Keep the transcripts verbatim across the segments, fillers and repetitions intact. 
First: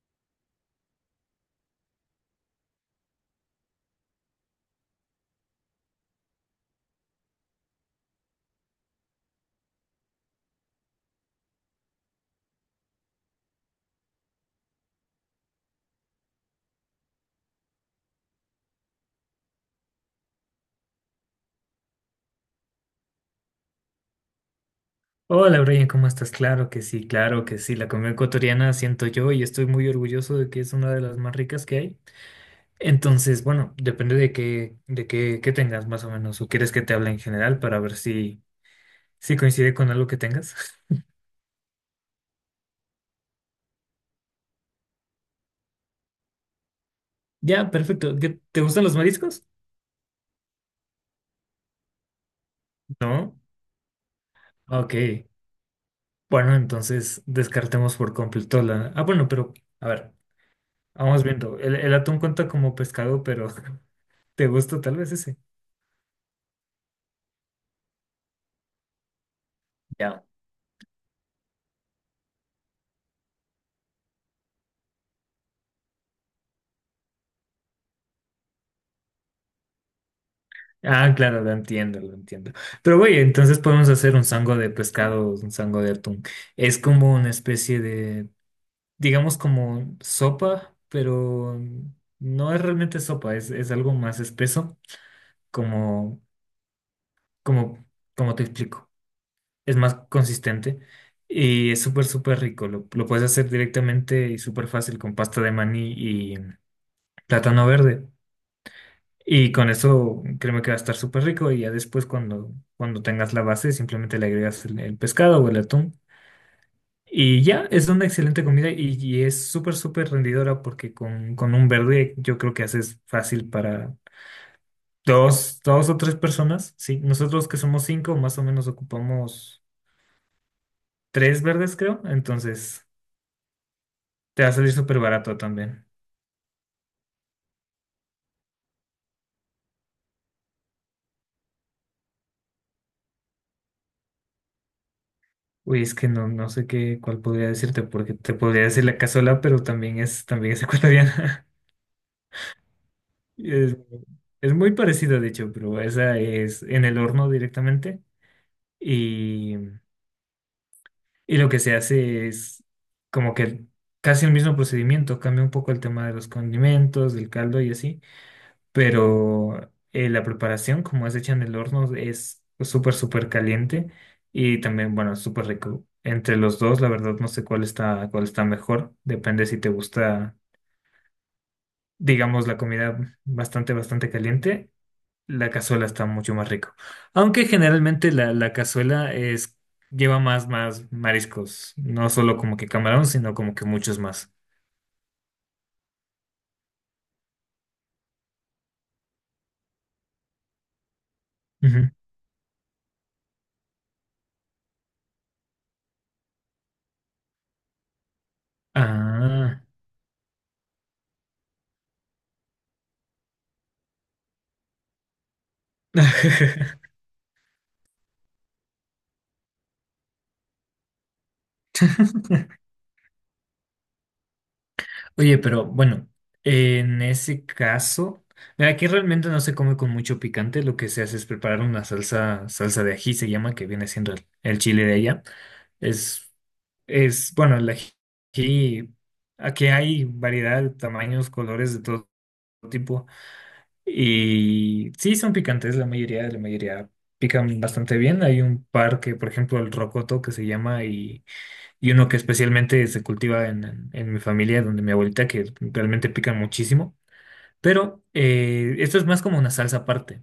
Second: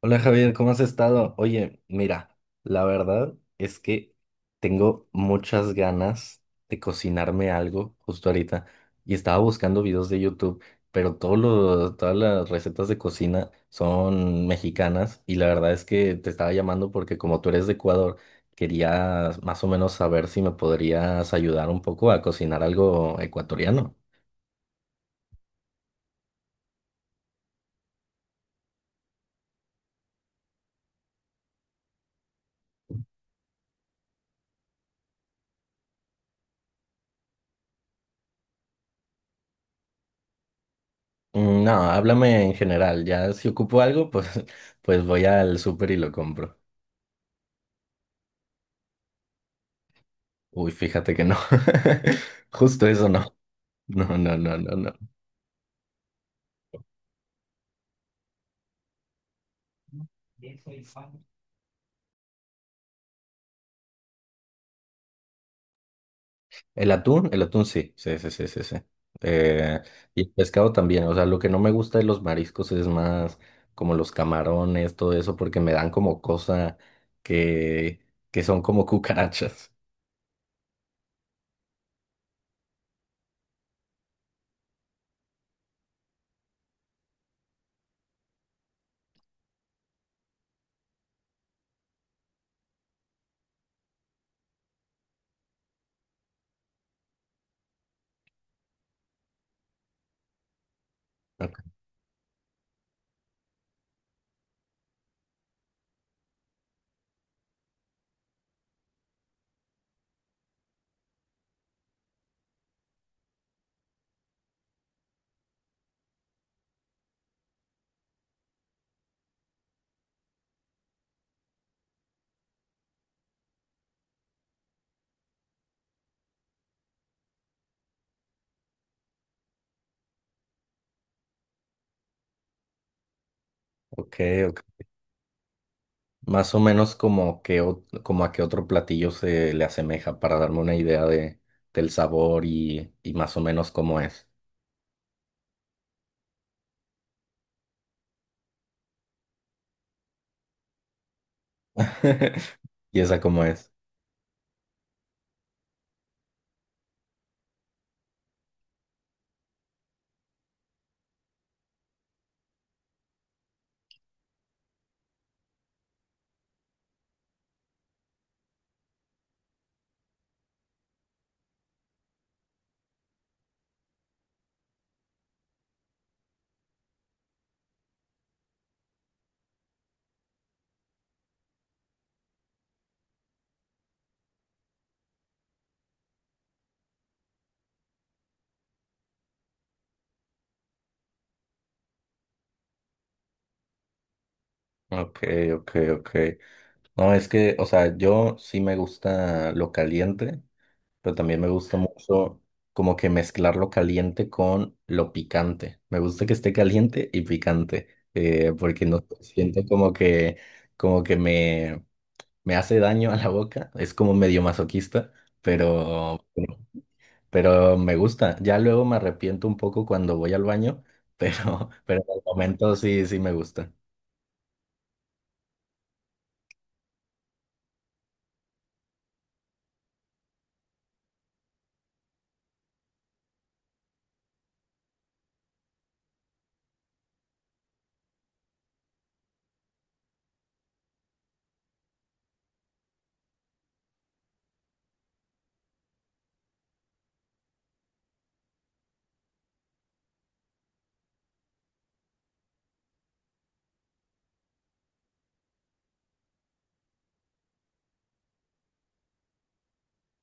Hola Javier, ¿cómo has estado? Oye, mira, la verdad es que tengo muchas ganas de cocinarme algo justo ahorita y estaba buscando videos de YouTube, pero todos los- todas las recetas de cocina son mexicanas y la verdad es que te estaba llamando porque como tú eres de Ecuador, quería más o menos saber si me podrías ayudar un poco a cocinar algo ecuatoriano. Hola, Brian, ¿cómo estás? Claro que sí, claro que sí. La comida ecuatoriana siento yo y estoy muy orgulloso de que es una de las más ricas que hay. Entonces, bueno, depende de qué, de qué, qué tengas más o menos, o quieres que te hable en general para ver si, si coincide con algo que tengas. Mm, no, háblame en general, ya si ocupo algo, pues, pues voy al súper y lo compro. Ya, perfecto. ¿Qué- ¿Te gustan los mariscos? Uy, fíjate que no. Justo eso no. No. No, no, no, no, no. Ok. Bueno, entonces descartemos por completo la. Ah, bueno, pero a ver, vamos viendo. El, el atún cuenta como pescado, pero ¿te gusta tal vez ese? El atún, el atún, sí, sí, sí, sí, sí, sí. Eh, y Ya. el pescado también, o sea, lo que no me gusta de los mariscos es más como los camarones, todo eso, porque me dan como cosa que, que son como cucarachas. Ah, claro, lo entiendo, lo entiendo. Pero güey, entonces podemos hacer un sango de pescado, un sango de atún. Es como una especie de, digamos como sopa, pero no es realmente sopa, es, es algo más espeso, como, como, como te explico. Es más consistente Ok, y es súper, súper rico. Lo, lo puedes hacer directamente y súper fácil con pasta de maní y plátano verde. Y con eso créeme que va a estar súper rico y ya después cuando, cuando tengas la base simplemente le agregas el, el pescado o el atún. Y ya, es una excelente comida y, y es súper, súper rendidora porque con, con un verde yo creo que haces fácil para dos, dos o tres personas. Sí, nosotros que somos cinco más o menos ocupamos tres verdes creo, entonces ok, te va a salir ok. súper barato también. Más o menos como, que, o- como a qué otro platillo se le asemeja para darme una idea de, del sabor y, y más o menos cómo es. Uy, es que no, no sé qué, cuál podría decirte porque te podría decir la cazuela, pero también es, también es ecuatoriana. ¿Y esa cómo es? Es, es muy parecido, de hecho, pero esa es en el horno directamente. Y, y lo que se hace es como que casi el mismo procedimiento, cambia un poco el tema de los condimentos, del caldo y así, pero eh, la preparación, como es hecha en el horno, es súper, súper caliente y también, bueno, es súper rico. Entre los dos, la verdad, no sé cuál está, cuál está mejor. Depende si te gusta, digamos, la comida bastante, bastante caliente. La cazuela está mucho más rico. Aunque generalmente la, la cazuela es, lleva más, más mariscos. No solo como que camarón, sino como que muchos más. Ok, ok, ok. No, es que, o sea, yo sí me gusta lo caliente, pero también me gusta Ujú. mucho como que mezclar lo caliente con lo picante. Me gusta que esté caliente y picante, eh, porque no sé, Ah. siento como que, como que me, me hace daño a la boca. Es como medio masoquista, pero, pero me gusta. Ya luego me arrepiento un poco cuando voy al baño, pero, pero en el momento sí, sí me gusta. Oye, pero bueno, en ese caso, mira, aquí realmente no se come con mucho picante. Lo que se hace es preparar una salsa, salsa de ají, se llama, que viene siendo el, el chile de allá. Es, es, bueno, el ají, aquí hay variedad, tamaños, colores de todo tipo. Y sí, son picantes, la mayoría, la mayoría pican bastante bien. Hay un par que, por ejemplo, el rocoto que se llama y, y uno que especialmente se cultiva en, en- en mi familia, donde mi abuelita, que realmente pican muchísimo. Pero eh, esto es más como una salsa aparte.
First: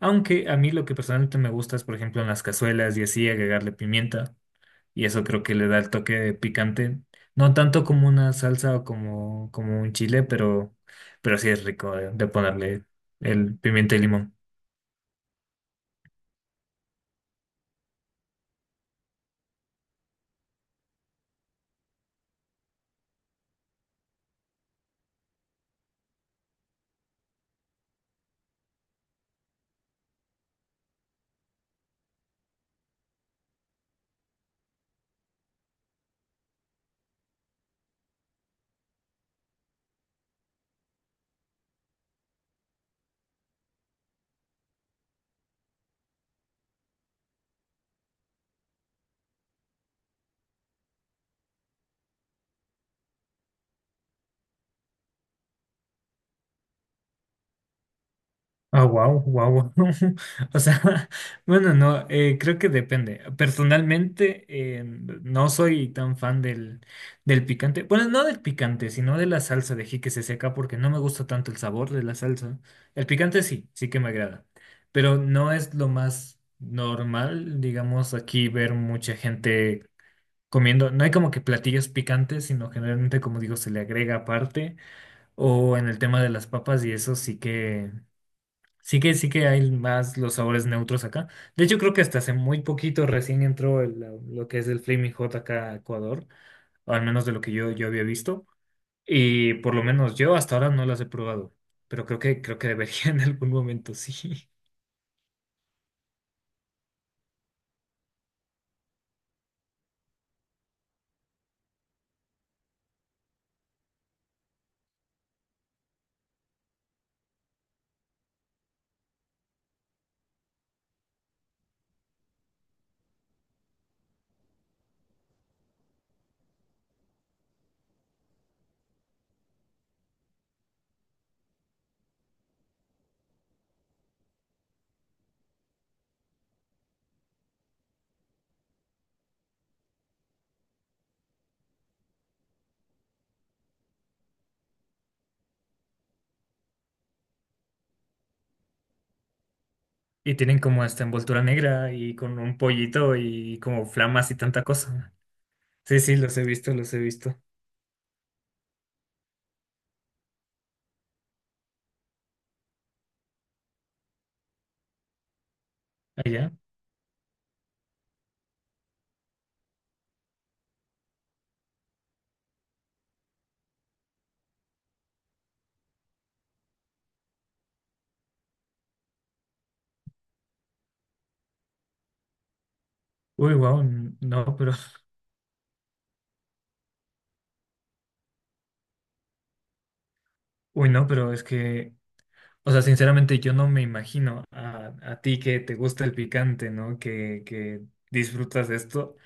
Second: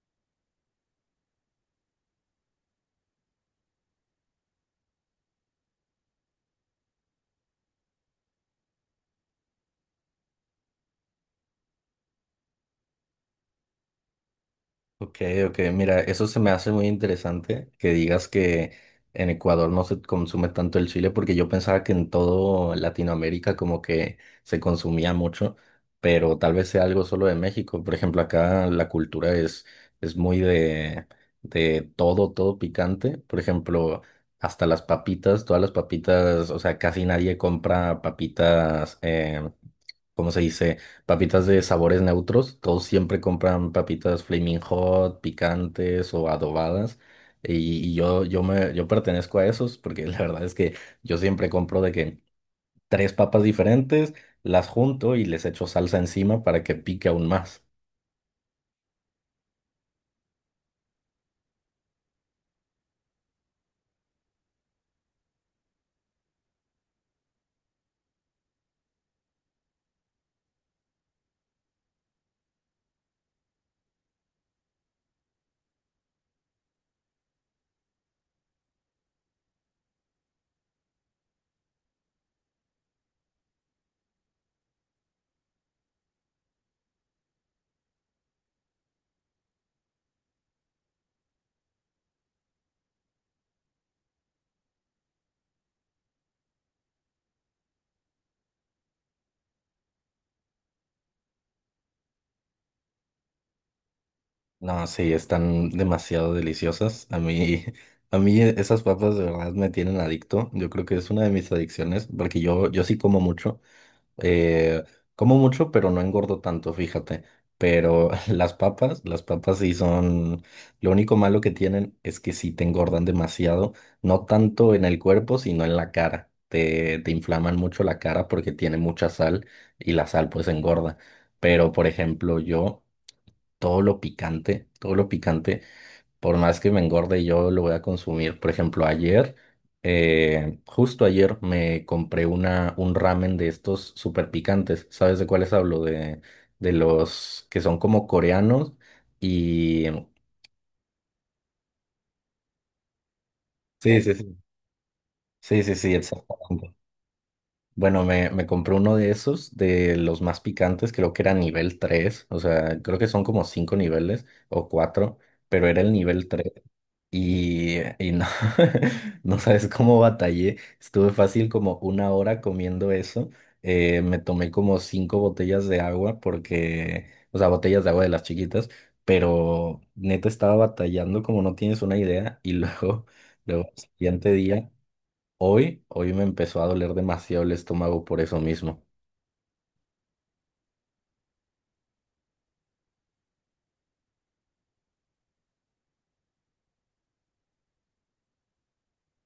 Aunque a mí lo que personalmente me gusta es, por ejemplo, en las cazuelas y así agregarle pimienta y eso creo que le da el toque de picante. No tanto como una salsa o como, como un chile, pero, pero sí es rico de, de ponerle el pimiento y limón. Ok, ok, mira, eso se me hace muy interesante que digas que en Ecuador no se consume tanto el chile, porque yo pensaba que en todo Latinoamérica como que se consumía mucho, pero tal vez sea algo solo de México. Por ejemplo, acá la cultura es, es muy de, de todo, todo picante. Por ejemplo, hasta las papitas, todas las papitas, o sea, casi nadie compra papitas. Eh, ¿cómo se dice? Papitas de sabores neutros, todos siempre compran papitas Flaming Hot, picantes o adobadas. Y, y yo, yo, me, yo pertenezco a esos porque la verdad es que yo siempre compro de que tres papas diferentes, las junto y les echo salsa encima para que pique aún más. Ah, wow, wow. O sea, bueno, no, eh, creo que depende. Personalmente, eh, no soy tan fan del, del picante. Bueno, no del picante, sino de la salsa de jique se seca, porque no me gusta tanto el sabor de la salsa. El picante sí, sí que me agrada. Pero no es lo más normal, digamos, aquí ver mucha gente comiendo. No hay como que platillos picantes, sino generalmente, como digo, se le agrega aparte. O en el tema de las papas, y eso sí que. Sí que sí que hay más los sabores neutros acá. De hecho, creo que hasta hace muy poquito recién entró el, la- lo que es el Flaming Hot acá a Ecuador, o al menos de lo que yo, yo había visto. Y por lo menos yo hasta ahora no las he probado, pero creo que, creo que debería en algún momento, sí. No, sí, están demasiado deliciosas. A mí, a mí esas papas de verdad me tienen adicto. Yo creo que es una de mis adicciones porque yo, yo sí como mucho. Eh, Como mucho, pero no engordo tanto, fíjate. Pero las papas, las papas sí son... Lo único malo que tienen es que sí te engordan demasiado, no tanto en el cuerpo, sino en la cara. Te, te inflaman mucho la cara porque tiene mucha sal y la sal pues engorda. Pero, por ejemplo, yo, todo lo picante, todo lo picante. Por más que me engorde, yo lo voy a consumir. Por ejemplo, ayer, eh, justo ayer me compré una, un ramen de estos súper picantes. ¿Sabes de cuáles hablo? De, de los que son como coreanos y... Y tienen como esta envoltura negra y con un pollito y como Sí, sí, flamas sí. y tanta cosa. Sí, sí, sí, Sí, sí, los he exactamente. visto, los he visto. Bueno, me, me compré uno de esos, de los más picantes, creo que era nivel tres. O sea, creo que son como cinco niveles o cuatro, pero era el nivel tres. Allá. Y, y no, no sabes cómo batallé. Estuve fácil como una hora comiendo eso. Eh, me tomé como cinco botellas de agua porque, o sea, botellas de agua de las chiquitas, pero neta estaba batallando como no tienes una idea. Y luego, Uy, luego, el wow, siguiente no, día, pero... hoy, hoy me empezó a doler demasiado el estómago por eso mismo. Uy, no, pero es que... O sea, sinceramente yo no me imagino a, a ti que te gusta el picante, ¿no? Que, que disfrutas de esto.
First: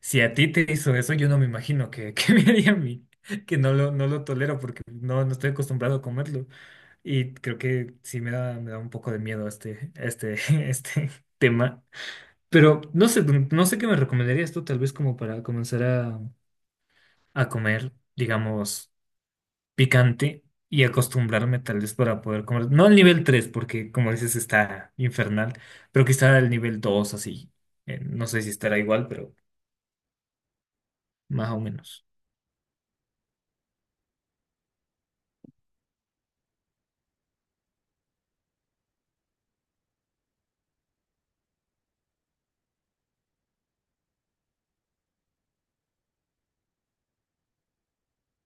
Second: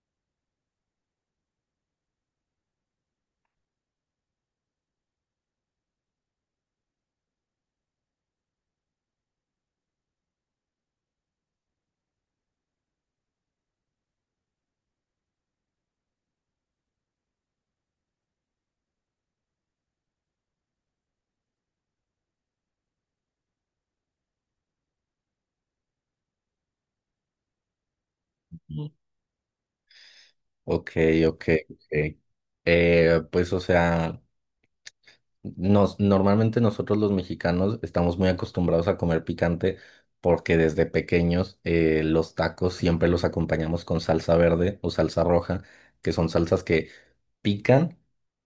Si a ti te hizo eso, yo no me imagino que, que me haría a mí, que no lo, no lo tolero porque no, no estoy acostumbrado a comerlo. Y creo que sí me da, me da un poco de miedo este, este, este tema. Pero no sé, no sé qué me recomendarías tú, tal vez como para comenzar a, a comer, digamos picante y acostumbrarme tal vez para poder comer. No al nivel tres porque como dices está infernal, pero quizá al nivel dos así. Eh, no sé si estará Ujú. igual, pero Ok, ok, más o menos. ok. Eh, pues, o sea. Nos, normalmente nosotros los mexicanos estamos muy acostumbrados a comer picante porque desde pequeños eh, los tacos siempre los acompañamos con salsa verde o salsa roja, que son salsas que pican,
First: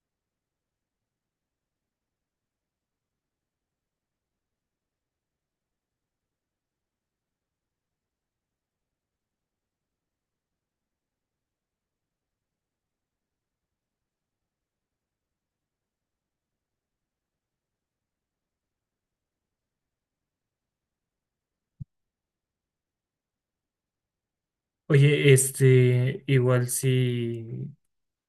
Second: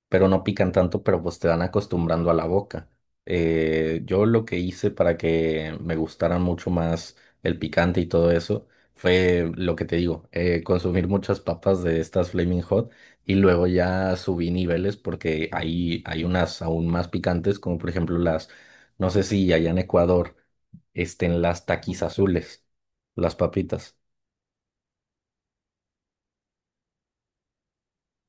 pero no pican tanto, pero pues te van acostumbrando a la boca. Eh, yo lo que hice para que me gustara mucho más el picante y todo eso fue lo que te digo, eh, consumir muchas papas de estas Flaming Hot y luego ya subí niveles porque ahí hay unas aún más picantes, como por ejemplo las, no sé si allá en Ecuador estén las taquis azules, las papitas. Oye, este, igual sí.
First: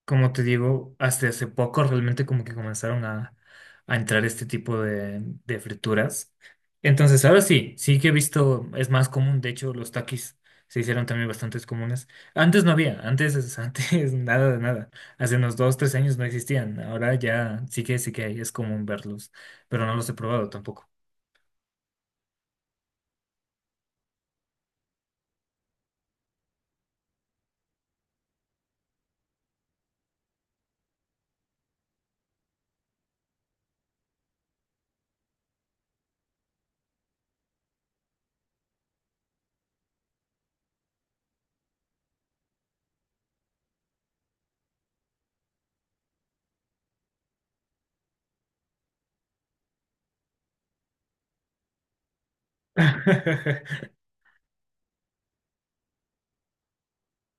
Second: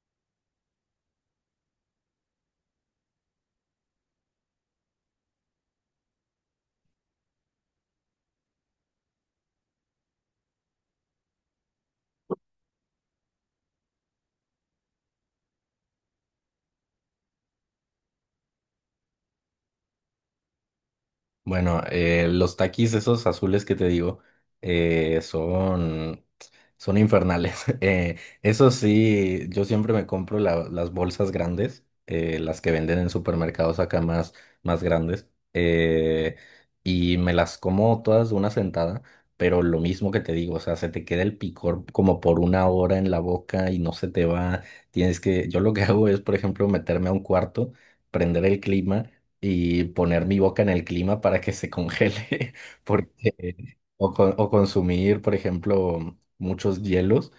Como te digo, hasta hace poco realmente como que comenzaron a, a entrar este tipo de, de frituras. Entonces, ahora sí, sí que he visto, es más común, de hecho, los takis se hicieron también bastantes comunes. Antes no había, antes, es- antes nada de nada. Hace unos dos, tres años no existían. Ahora ya sí que sí que hay, es común verlos, pero no los he probado tampoco. Bueno, eh, los taquis esos azules que te digo eh, son, son infernales. Eh, eso sí, yo siempre me compro la- las bolsas grandes, eh, las que venden en supermercados acá más, más grandes, eh, y me las como todas de una sentada, pero lo mismo que te digo, o sea, se te queda el picor como por una hora en la boca y no se te va. Tienes que, yo lo que hago es, por ejemplo, meterme a un cuarto, prender el clima y poner mi boca en el clima para que se congele, porque, o, co- o consumir, por ejemplo, muchos hielos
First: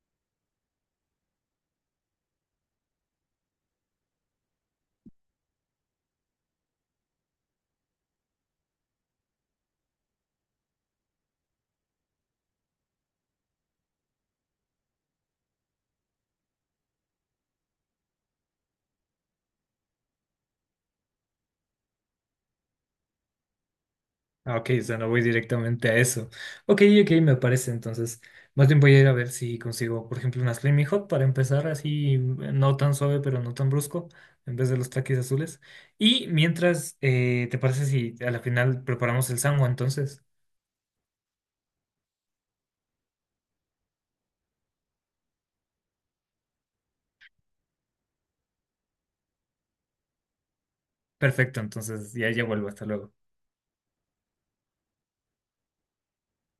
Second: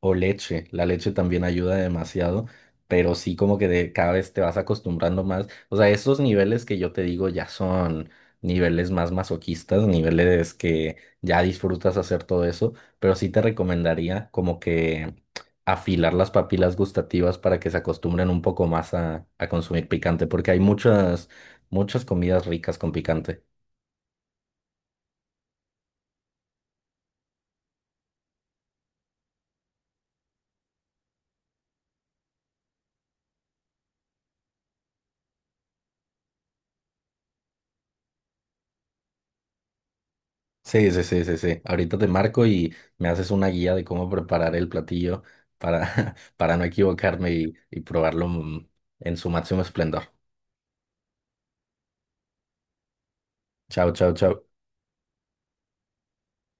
o leche. La leche también ayuda demasiado, pero sí como que de, cada vez te vas acostumbrando más. O sea, esos niveles que yo te digo ya son niveles más masoquistas, niveles que ya disfrutas hacer todo eso, pero sí te recomendaría como que afilar las papilas gustativas para que se acostumbren un poco más a, a consumir picante, porque hay muchas Muchas comidas ricas con picante. Ah, ok, o sea, no voy directamente a eso. Ok, ok, me parece. Entonces, más bien voy a ir a ver si consigo, por ejemplo, una Flaming Hot para empezar así, no tan suave, pero no tan brusco, en vez de los taquis azules. Y mientras, eh, ¿te parece si a la final preparamos el sango entonces? Sí, sí, sí, sí, sí. Ahorita te marco y me haces una guía de cómo preparar el platillo para, para no equivocarme y, y probarlo mm, en su máximo esplendor. Perfecto, entonces ya, ya vuelvo, hasta luego. Chao, chao, chao.